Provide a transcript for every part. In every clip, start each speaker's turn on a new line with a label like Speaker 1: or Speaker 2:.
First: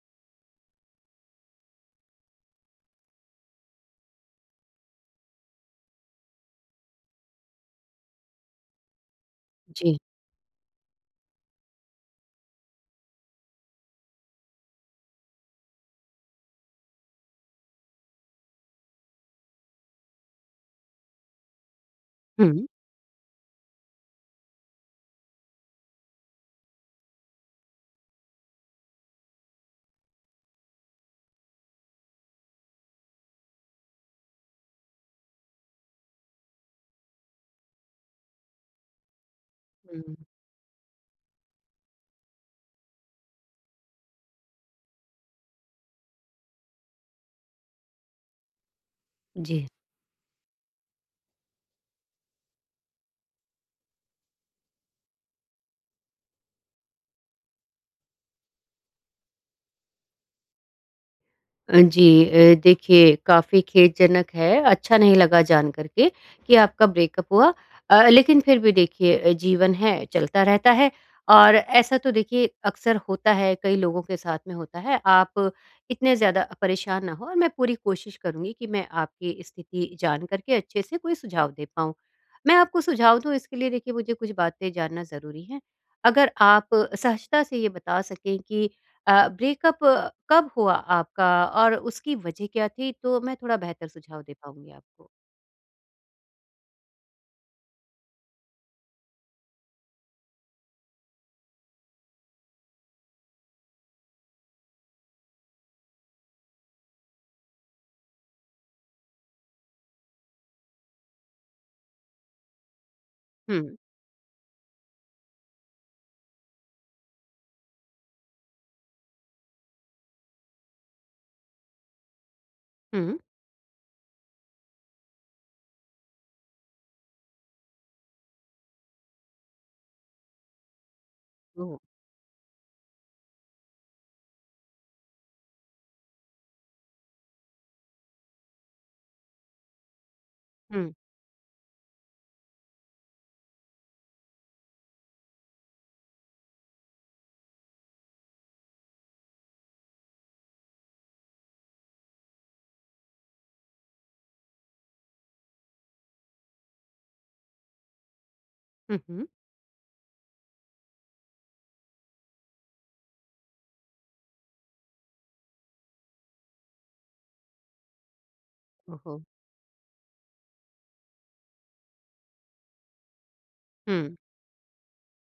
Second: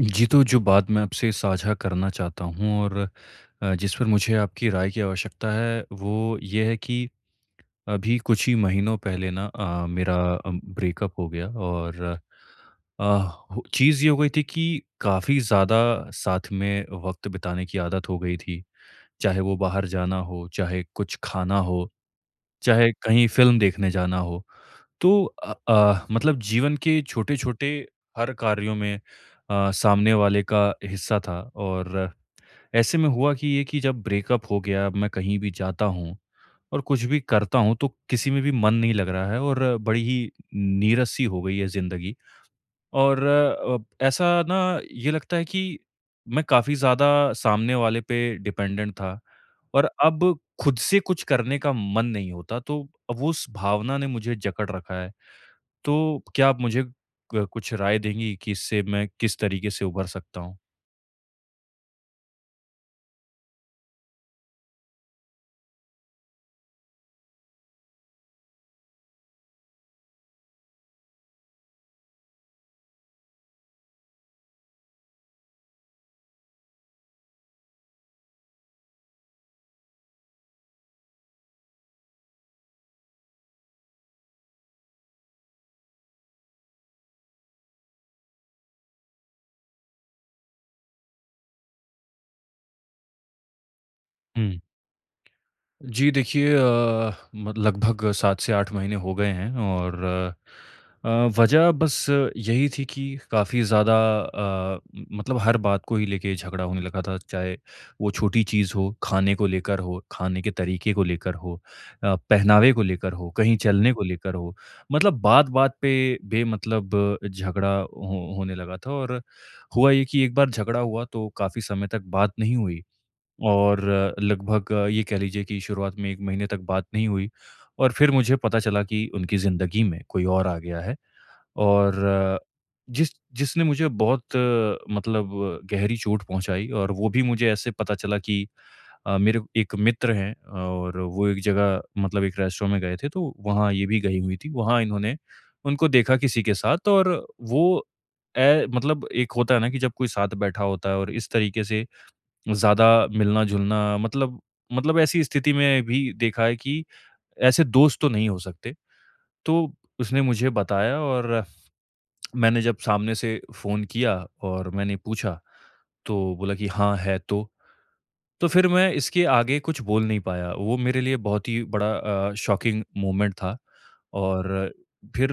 Speaker 1: जी, तो जो बात मैं आपसे साझा करना चाहता हूँ और जिस पर मुझे आपकी राय की आवश्यकता है, वो ये है कि अभी कुछ ही महीनों पहले ना
Speaker 2: जी।
Speaker 1: मेरा ब्रेकअप हो गया और अ, हो चीज़ ये हो गई थी कि काफ़ी ज़्यादा साथ में वक़्त बिताने की आदत हो गई थी। चाहे वो बाहर जाना हो, चाहे कुछ खाना हो,
Speaker 2: हुँ,
Speaker 1: चाहे कहीं फ़िल्म देखने जाना हो। तो मतलब जीवन के छोटे-छोटे हर कार्यों में सामने वाले का हिस्सा था और ऐसे में हुआ कि ये कि जब ब्रेकअप हो गया, अब मैं कहीं भी जाता हूँ और कुछ भी करता हूँ, तो किसी में भी मन नहीं लग रहा है और बड़ी
Speaker 2: हुँ,
Speaker 1: ही नीरस-सी हो गई है ज़िंदगी। और अब ऐसा ना ये लगता है कि मैं काफ़ी ज़्यादा सामने वाले पे डिपेंडेंट था
Speaker 2: जी।
Speaker 1: और अब खुद से कुछ करने का मन नहीं होता, तो अब उस भावना ने मुझे जकड़ रखा है। तो क्या आप मुझे कुछ राय देंगी कि इससे मैं किस तरीके से उभर सकता हूँ?
Speaker 2: जी देखिए काफ़ी खेदजनक है, अच्छा नहीं लगा जान कर के कि आपका ब्रेकअप हुआ। लेकिन फिर भी देखिए जीवन है, चलता रहता है और ऐसा तो देखिए अक्सर होता है, कई लोगों के साथ में होता है। आप इतने ज़्यादा परेशान ना हों और मैं पूरी कोशिश करूँगी कि मैं आपकी स्थिति जान कर के अच्छे से कोई सुझाव दे पाऊँ। मैं आपको सुझाव दूँ इसके लिए देखिए मुझे कुछ बातें जानना ज़रूरी है। अगर आप सहजता से ये बता सकें कि ब्रेकअप कब हुआ आपका और उसकी वजह क्या थी? तो मैं थोड़ा बेहतर सुझाव दे
Speaker 1: हुँ।
Speaker 2: पाऊँगी आपको।
Speaker 1: जी देखिए लगभग 7 से 8 महीने हो गए हैं और अ, वजह बस यही थी कि काफ़ी ज़्यादा मतलब हर बात को ही लेके झगड़ा होने लगा था, चाहे वो छोटी चीज़ हो, खाने को लेकर हो, खाने के तरीके को लेकर हो, पहनावे को लेकर हो, कहीं
Speaker 2: हुँ,
Speaker 1: चलने को लेकर हो, मतलब बात बात पे बेमतलब झगड़ा होने लगा था। और हुआ ये कि एक बार झगड़ा हुआ तो काफ़ी समय तक बात नहीं हुई
Speaker 2: हुँ,
Speaker 1: और लगभग ये कह लीजिए कि शुरुआत में 1 महीने तक बात नहीं हुई और फिर मुझे पता चला कि उनकी ज़िंदगी में कोई और आ गया है
Speaker 2: ओह!
Speaker 1: और जिस जिसने मुझे बहुत मतलब गहरी चोट पहुँचाई। और वो भी मुझे ऐसे पता चला कि मेरे एक मित्र हैं
Speaker 2: हुँ,
Speaker 1: और वो एक जगह मतलब एक रेस्टोरेंट में गए थे, तो वहाँ ये भी गई हुई थी। वहाँ इन्होंने उनको देखा किसी के साथ और वो ए मतलब एक होता है ना कि जब कोई साथ बैठा होता है और इस तरीके से ज़्यादा मिलना-जुलना मतलब ऐसी स्थिति में भी देखा है कि ऐसे दोस्त तो नहीं हो सकते।
Speaker 2: हुँ, हुँ।
Speaker 1: तो उसने मुझे बताया और मैंने जब सामने से फ़ोन किया और मैंने पूछा, तो बोला कि हाँ, है तो। तो फिर मैं
Speaker 2: ओहो!
Speaker 1: इसके आगे कुछ बोल नहीं पाया। वो मेरे लिए बहुत ही बड़ा शॉकिंग मोमेंट था
Speaker 2: हुँ,
Speaker 1: और फिर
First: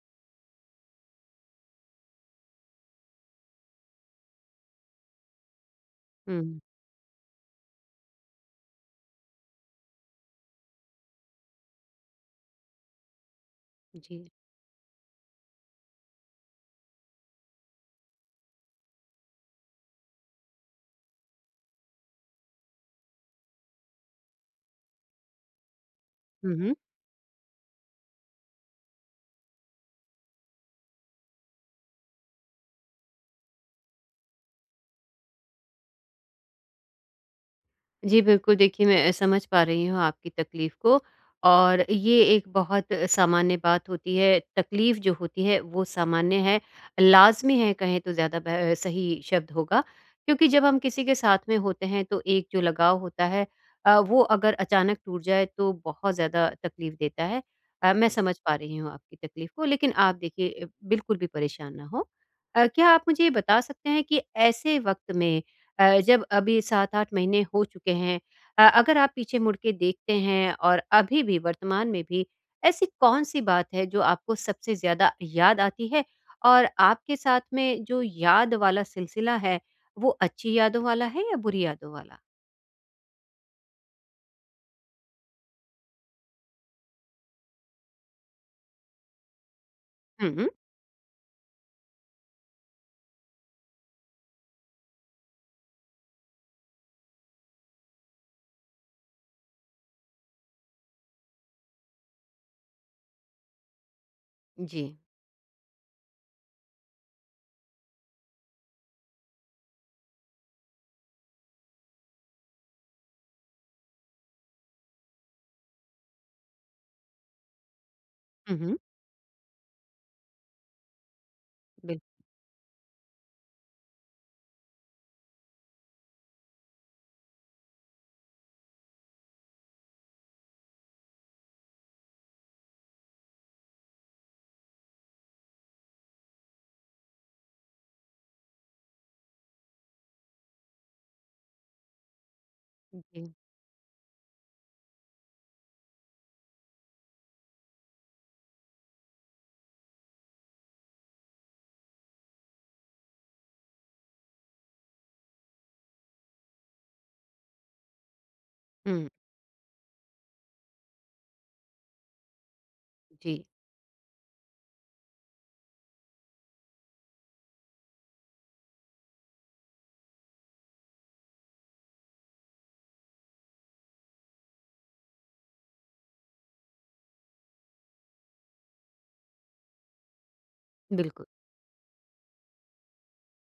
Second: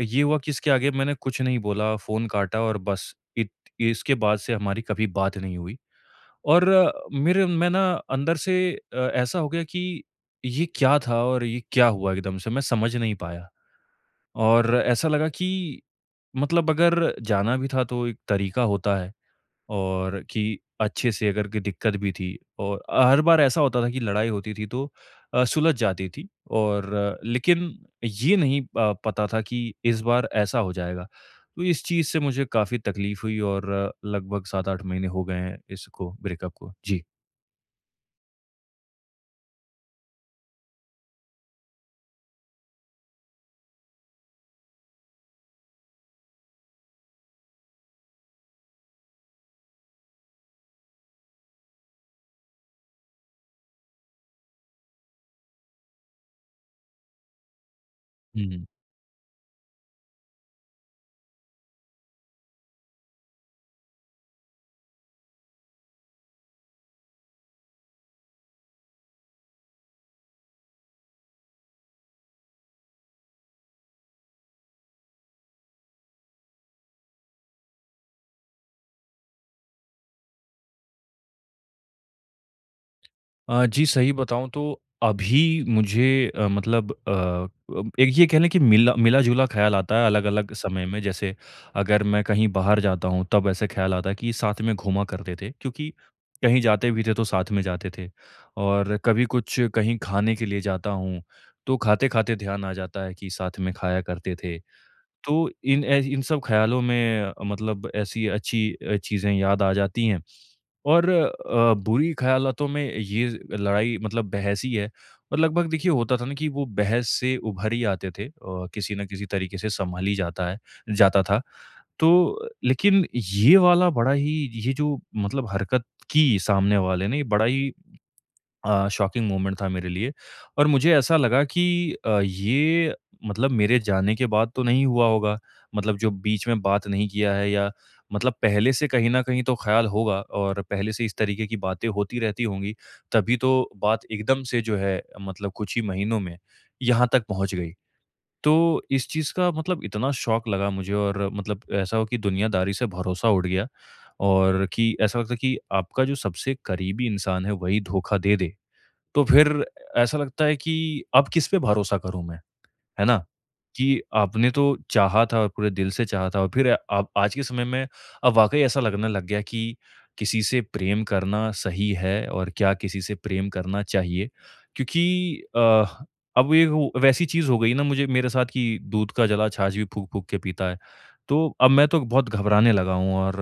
Speaker 1: ये हुआ कि इसके आगे मैंने कुछ नहीं बोला, फ़ोन काटा और बस इत इसके बाद से हमारी कभी बात नहीं हुई।
Speaker 2: हुँ,
Speaker 1: और अ, मेरे मैं ना अंदर से ऐसा हो गया कि ये क्या था और ये क्या हुआ, एकदम से मैं समझ नहीं पाया।
Speaker 2: जी।
Speaker 1: और ऐसा लगा कि मतलब अगर जाना भी था तो एक तरीका होता है, और कि अच्छे से, अगर कोई दिक्कत भी थी और हर बार ऐसा होता था कि लड़ाई होती थी तो सुलझ जाती थी
Speaker 2: हुँ, हुँ।
Speaker 1: और लेकिन ये नहीं पता था कि इस बार ऐसा हो जाएगा। तो इस चीज़ से मुझे काफ़ी तकलीफ़ हुई और लगभग 7-8 महीने हो गए हैं इसको, ब्रेकअप को। जी।
Speaker 2: जी, बिल्कुल देखिए मैं समझ पा रही हूँ आपकी तकलीफ़ को और ये एक बहुत सामान्य बात होती है, तकलीफ़ जो होती है वो सामान्य है, लाज़मी है कहें तो ज़्यादा ब सही शब्द होगा। क्योंकि जब हम किसी के साथ में होते हैं तो एक जो लगाव होता है वो अगर अचानक टूट जाए तो बहुत ज़्यादा तकलीफ़ देता है। मैं समझ पा
Speaker 1: हुँ।
Speaker 2: रही हूँ आपकी तकलीफ़ को लेकिन आप देखिए बिल्कुल भी परेशान ना हों। क्या आप मुझे ये बता सकते हैं कि ऐसे वक़्त में जब अभी 7-8 महीने हो चुके हैं अगर आप पीछे मुड़ के देखते हैं और अभी भी वर्तमान में भी ऐसी कौन-सी बात है जो आपको सबसे ज़्यादा याद आती है? और आपके साथ में जो याद वाला सिलसिला है, वो अच्छी यादों वाला है या बुरी यादों वाला?
Speaker 1: जी, सही बताऊँ तो अभी मुझे मतलब अब एक ये कह लें कि मिला-जुला ख़्याल आता है
Speaker 2: हुँ,
Speaker 1: अलग-अलग समय में। जैसे अगर मैं कहीं बाहर जाता हूँ, तब ऐसे ख़्याल आता है कि साथ में घूमा करते थे, क्योंकि कहीं जाते भी थे तो साथ में जाते थे। और कभी कुछ कहीं खाने के लिए जाता हूँ, तो खाते-खाते ध्यान आ जाता है कि साथ में खाया करते थे।
Speaker 2: जी।
Speaker 1: तो इन सब ख़्यालों में मतलब ऐसी अच्छी चीज़ें याद आ जाती हैं और बुरी ख़्यालातों में ये लड़ाई मतलब बहस ही है और लगभग देखिए होता था ना कि वो बहस से उभर ही आते थे
Speaker 2: हुँ,
Speaker 1: और
Speaker 2: हुँ,
Speaker 1: किसी न किसी तरीके से सँभल ही जाता था। तो
Speaker 2: बिल्कुल,
Speaker 1: लेकिन ये वाला बड़ा ही ये जो मतलब हरकत की सामने वाले ने, ये बड़ा ही शॉकिंग मोमेंट था मेरे लिए। और मुझे ऐसा लगा कि अ, ये मतलब मेरे जाने के बाद तो नहीं हुआ होगा, मतलब जो बीच में बात नहीं किया है, या मतलब पहले से कहीं न कहीं तो ख़्याल होगा और पहले से इस तरीके की बातें होती रहती होंगी,
Speaker 2: जी।
Speaker 1: तभी तो बात एकदम से जो है मतलब कुछ ही महीनों में यहाँ तक पहुँच गई। तो इस चीज़ का मतलब इतना शॉक लगा मुझे, और मतलब ऐसा हो कि दुनियादारी से भरोसा उड़ गया, और कि ऐसा लगता है कि आपका जो सबसे करीबी इंसान है, वही धोखा दे दे।
Speaker 2: हुँ,
Speaker 1: तो फिर ऐसा लगता है कि अब किस पे भरोसा करूँ मैं? है ना?
Speaker 2: जी,
Speaker 1: कि आपने तो चाहा था और पूरे दिल से चाहा था और फिर आप आज के समय में अब वाक़ई ऐसा लगने लग गया कि किसी से प्रेम करना सही है और क्या किसी से प्रेम करना चाहिए? क्योंकि अ, अब ये वो वैसी चीज़ हो गई ना मुझे मेरे साथ कि दूध का जला छाछ भी फूँक-फूँक के पीता है।
Speaker 2: बिल्कुल।
Speaker 1: तो अब मैं तो बहुत घबराने लगा हूँ और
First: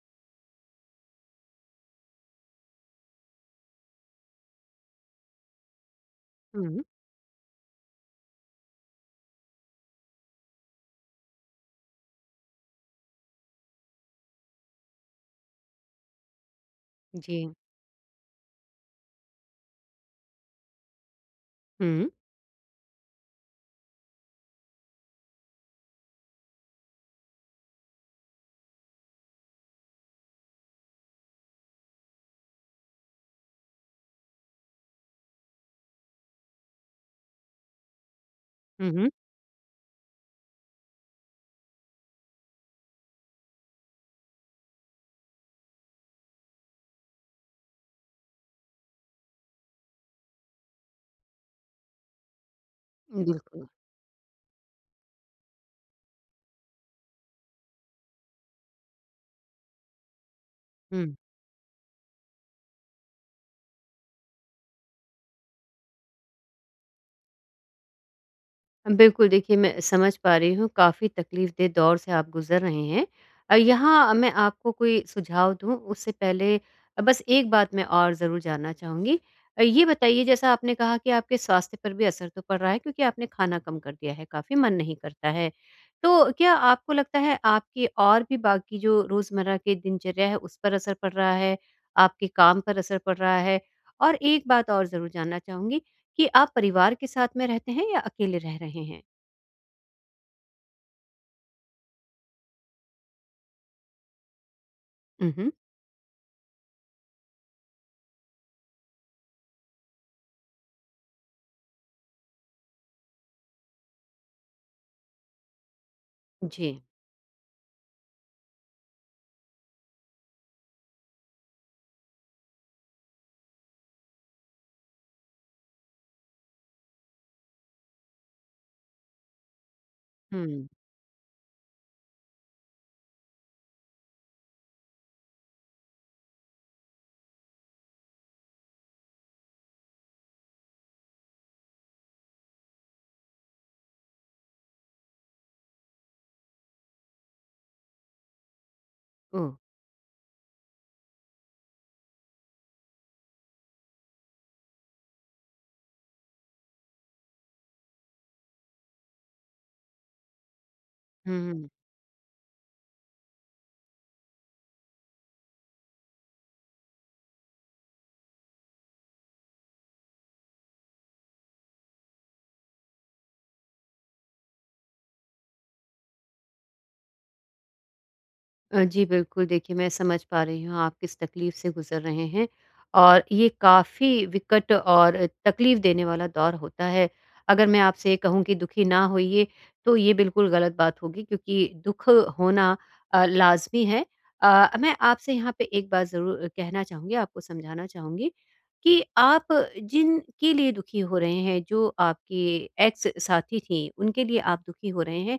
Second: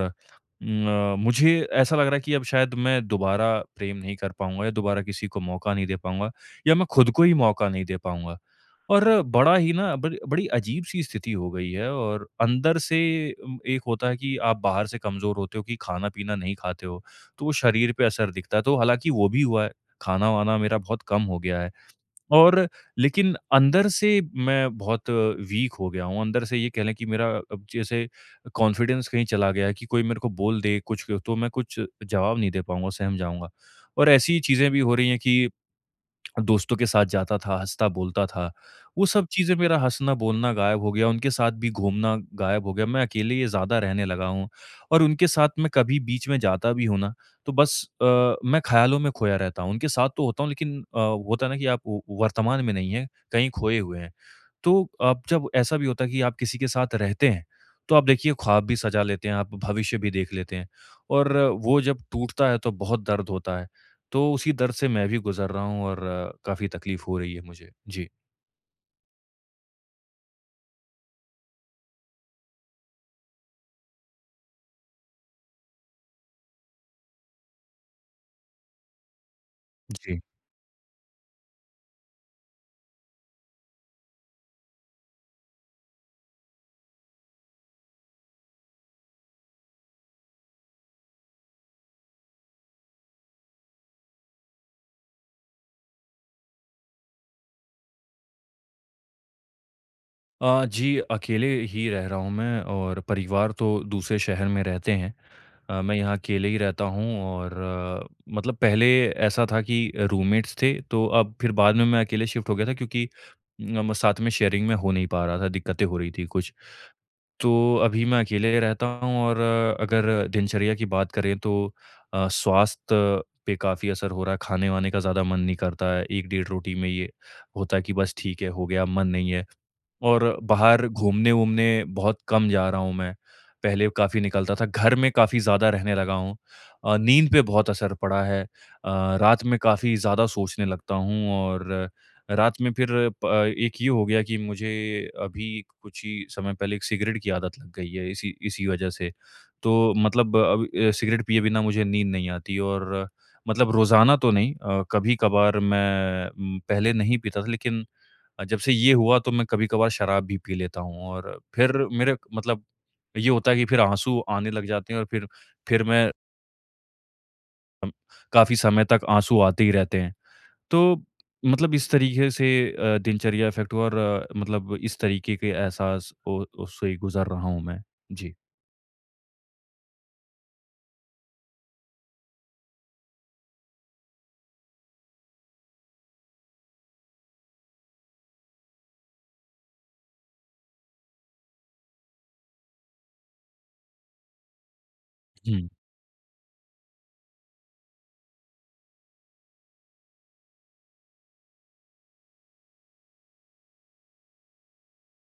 Speaker 1: उम, मुझे ऐसा लग रहा है कि अब शायद मैं दोबारा प्रेम नहीं कर पाऊँगा या दोबारा किसी को मौका नहीं दे पाऊँगा या
Speaker 2: हुँ,
Speaker 1: मैं खुद को ही मौका नहीं दे पाऊँगा। और बड़ा ही ना बड़ी बड़ी अजीब-सी स्थिति हो गई है और अंदर से, एक होता है कि आप बाहर से कमज़ोर होते हो कि खाना-पीना नहीं खाते हो,
Speaker 2: जी।
Speaker 1: तो वो शरीर पे असर दिखता है। तो हालाँकि वो भी हुआ है, खाना-वाना मेरा बहुत कम हो गया है
Speaker 2: हुँ,
Speaker 1: और लेकिन अंदर से मैं बहुत वीक हो गया हूँ। अंदर से ये कह लें कि मेरा अब जैसे कॉन्फिडेंस कहीं चला गया है कि कोई मेरे को बोल दे कुछ तो मैं कुछ जवाब नहीं दे पाऊँगा, सहम जाऊँगा। और ऐसी चीज़ें भी हो रही हैं कि दोस्तों के साथ जाता था, हँसता बोलता था। वो
Speaker 2: हुँ,
Speaker 1: सब चीज़ें, मेरा हँसना-बोलना गायब हो गया, उनके साथ भी घूमना गायब हो गया। मैं अकेले ही ज़्यादा रहने लगा हूँ और उनके साथ मैं कभी बीच में जाता भी हूँ ना, तो बस मैं ख़्यालों में खोया रहता हूँ। उनके साथ तो होता हूँ लेकिन होता है ना कि आप व वर्तमान में नहीं हैं, कहीं
Speaker 2: बिल्कुल।
Speaker 1: खोए हुए हैं। तो अब जब ऐसा भी होता है कि आप किसी के साथ रहते हैं, तो आप देखिए ख्वाब भी सजा लेते हैं, आप भविष्य भी देख लेते हैं
Speaker 2: हुँ।
Speaker 1: और वो जब टूटता है तो बहुत दर्द होता है। तो उसी दर्द से मैं भी गुज़र रहा हूँ और काफ़ी तकलीफ़ हो रही है मुझे। जी।
Speaker 2: बिल्कुल, देखिए मैं समझ पा रही हूँ, काफ़ी तकलीफ़देह दौर से आप गुज़र रहे हैं। यहाँ मैं आपको कोई सुझाव दूँ उससे पहले बस एक बात मैं और ज़रूर जानना चाहूँगी। ये
Speaker 1: जी।
Speaker 2: बताइए जैसा आपने कहा कि आपके स्वास्थ्य पर भी असर तो पड़ रहा है क्योंकि आपने खाना कम कर दिया है, काफ़ी मन नहीं करता है। तो क्या आपको लगता है आपकी और भी बाकी जो रोज़मर्रा की दिनचर्या है उस पर असर पड़ रहा है? आपके काम पर असर पड़ रहा है? और एक बात और ज़रूर जानना चाहूँगी कि आप परिवार के साथ में रहते हैं या अकेले रह रहे हैं?
Speaker 1: जी, अकेले ही रह रहा हूँ मैं और परिवार तो दूसरे शहर में रहते हैं।
Speaker 2: उहुँ।
Speaker 1: मैं यहाँ अकेले ही रहता हूँ और मतलब पहले ऐसा था कि रूममेट्स थे, तो अब फिर बाद में मैं अकेले शिफ्ट हो गया था, क्योंकि साथ में शेयरिंग में हो नहीं पा रहा था, दिक्कतें हो रही थी कुछ।
Speaker 2: जी।
Speaker 1: तो अभी मैं अकेले रहता हूँ और अगर दिनचर्या की बात करें तो स्वास्थ्य पे काफ़ी असर हो रहा है, खाने-वाने का ज़्यादा मन नहीं करता है, 1 डेढ़ रोटी में ये होता है कि बस ठीक है, हो गया, मन नहीं है। और
Speaker 2: हुँ।
Speaker 1: बाहर घूमने-वूमने बहुत कम जा रहा हूँ मैं। पहले काफ़ी निकलता था, घर में काफ़ी ज़्यादा रहने लगा हूँ। नींद पे बहुत असर पड़ा है। रात में काफ़ी ज़्यादा सोचने लगता हूँ और रात में फिर एक ये हो गया कि मुझे अभी कुछ ही समय पहले एक सिगरेट की आदत लग गई है इसी इसी वजह से।
Speaker 2: ओह!
Speaker 1: तो मतलब अब सिगरेट पिए बिना मुझे नींद नहीं आती और मतलब रोज़ाना तो नहीं, कभी-कभार मैं, पहले नहीं पीता था लेकिन जब से ये हुआ तो मैं कभी-कभार शराब भी पी लेता हूँ
Speaker 2: हुँ,
Speaker 1: और
Speaker 2: हुँ।
Speaker 1: फिर मेरे मतलब ये होता है कि फिर आँसू आने लग जाते हैं और फिर मैं, अम, काफ़ी समय तक आँसू आते ही रहते हैं। तो मतलब इस तरीके से दिनचर्या इफ़ेक्ट हुआ और मतलब इस तरीके के एहसास, ओ उससे गुज़र रहा हूँ मैं। जी।
Speaker 2: जी, बिल्कुल, देखिए मैं समझ पा रही हूँ आप किस तकलीफ़ से गुज़र रहे हैं और ये काफ़ी विकट और तकलीफ़ देने वाला दौर होता है। अगर मैं आपसे ये कहूँ कि दुखी ना होइए, तो ये बिल्कुल गलत बात होगी क्योंकि दुःख होना लाज़मी है। मैं आपसे यहाँ पे
Speaker 1: हुँ,
Speaker 2: एक बात ज़रूर कहना चाहूँगी, आपको समझाना चाहूँगी कि आप जिनके लिए दुखी हो रहे हैं, जो आपकी एक्स साथी थीं, उनके लिए आप दुखी हो रहे हैं।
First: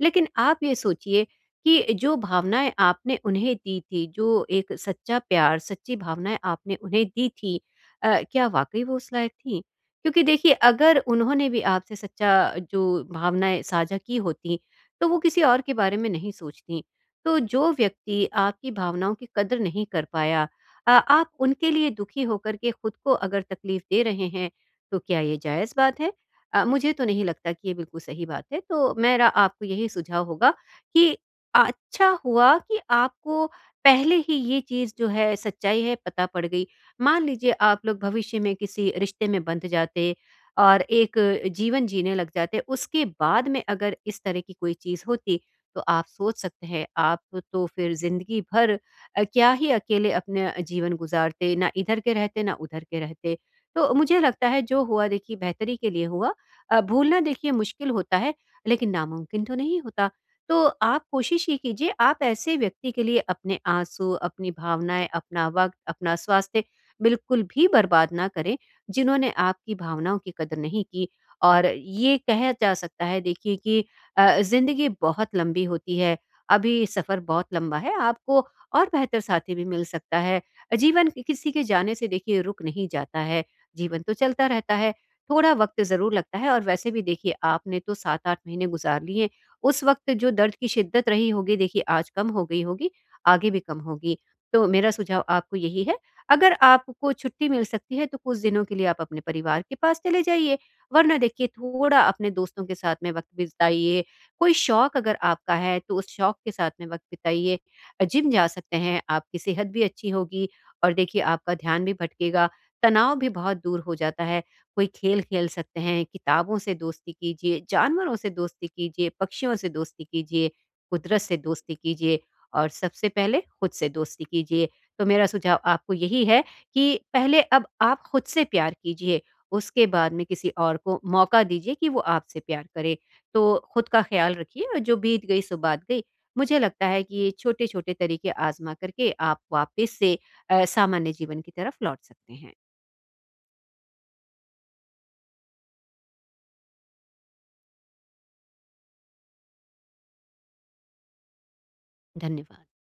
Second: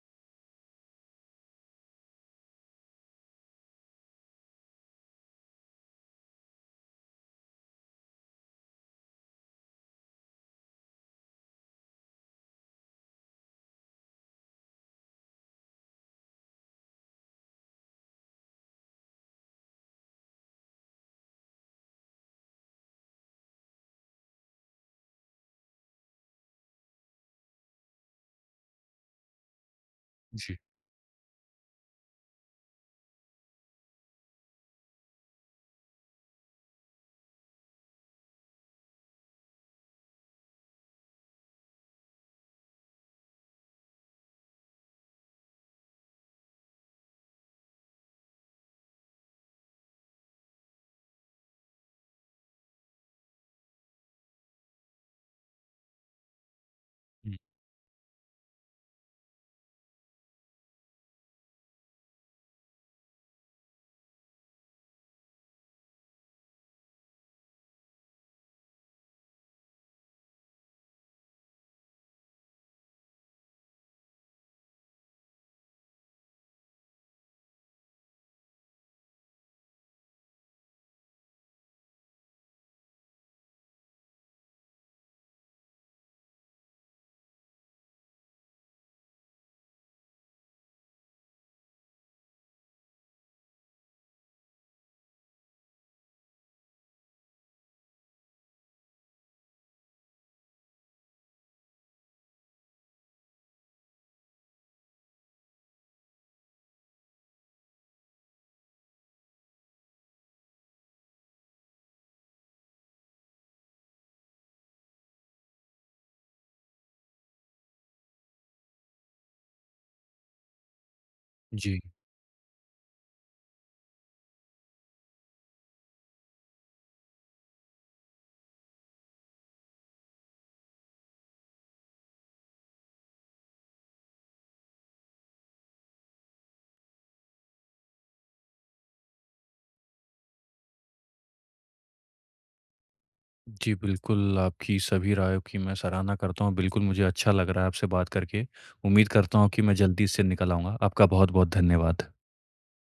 Speaker 2: लेकिन आप ये सोचिए कि जो भावनाएँ आपने उन्हें दी थी, जो एक सच्चा प्यार, सच्ची भावनाएँ आपने उन्हें दी थी क्या वाक़ई वो उस लायक थीं? क्योंकि देखिए अगर उन्होंने भी आपसे सच्चा जो भावनाएँ साझा की होतीं, तो वो किसी और के बारे में नहीं सोचतीं। तो जो व्यक्ति आपकी भावनाओं की कदर नहीं कर पाया आप उनके लिए दुखी होकर के खुद को अगर तकलीफ़ दे रहे हैं, तो क्या ये जायज़ बात है? मुझे तो नहीं लगता कि ये बिल्कुल सही बात है। तो मेरा आपको यही सुझाव होगा
Speaker 1: जी,
Speaker 2: कि अच्छा हुआ कि आपको पहले ही ये चीज़ जो है सच्चाई है पता पड़ गई। मान लीजिए आप लोग भविष्य में किसी रिश्ते में बंध जाते और एक जीवन जीने लग जाते, उसके बाद में अगर इस तरह की कोई चीज़ होती तो आप सोच सकते हैं आप तो फिर ज़िंदगी भर क्या ही अकेले अपना जीवन गुज़ारते, ना इधर के रहते, ना उधर के रहते। तो मुझे लगता है जो हुआ देखिए बेहतरी के लिए हुआ। भूलना
Speaker 1: हुँ,
Speaker 2: देखिए मुश्किल होता है लेकिन नामुमकिन तो नहीं होता। तो आप कोशिश ये कीजिए आप ऐसे व्यक्ति के लिए अपने आंसू, अपनी भावनाएँ, अपना वक़्त, अपना स्वास्थ्य बिल्कुल भी बर्बाद ना करें, जिन्होंने आपकी भावनाओं की कदर नहीं की। और ये कहा जा सकता है देखिए कि ज़िंदगी बहुत लंबी होती है, अभी सफ़र बहुत लंबा है, आपको और बेहतर साथी भी मिल सकता है। किसी के जाने से देखिए रुक नहीं जाता है, जीवन तो चलता रहता है। थोड़ा वक़्त ज़रूर लगता है और वैसे भी देखिए आपने तो 7-8 महीने गुज़ार लिए, उस वक़्त जो दर्द की शिद्दत रही होगी देखिए आज कम हो गई होगी, आगे भी कम होगी। तो मेरा सुझाव आपको यही है, अगर आपको छुट्टी मिल सकती है तो कुछ दिनों के लिए आप अपने परिवार के पास चले जाइए, वरना देखिए थोड़ा अपने दोस्तों के साथ में वक़्त बिताइए, कोई शौक अगर आपका है तो उस शौक के साथ में वक़्त बिताइए। जिम जा सकते हैं, आपकी सेहत भी अच्छी होगी और देखिए आपका ध्यान भी भटकेगा, तनाव भी बहुत दूर हो जाता है। कोई खेल खेल सकते हैं, किताबों से दोस्ती कीजिए, जानवरों से दोस्ती कीजिए, पक्षियों से दोस्ती कीजिए, कुदरत से दोस्ती
Speaker 1: जी।
Speaker 2: कीजिए और सबसे पहले खुद से दोस्ती कीजिए। तो मेरा सुझाव आपको यही है कि पहले अब आप खुद से प्यार कीजिए, उसके बाद में किसी और को मौका दीजिए कि वो आपसे प्यार करे। तो खुद का ख़्याल रखिए और जो बीत गई सो बात गई। मुझे लगता है कि ये छोटे-छोटे तरीके आज़मा करके आप वापस से सामान्य जीवन की तरफ लौट सकते हैं।
Speaker 1: जी, बिल्कुल आपकी सभी रायों की मैं सराहना करता हूँ। बिल्कुल मुझे अच्छा लग रहा है आपसे बात करके। उम्मीद करता हूँ कि मैं जल्दी इससे निकल आऊँगा। आपका बहुत-बहुत धन्यवाद।
Speaker 2: धन्यवाद।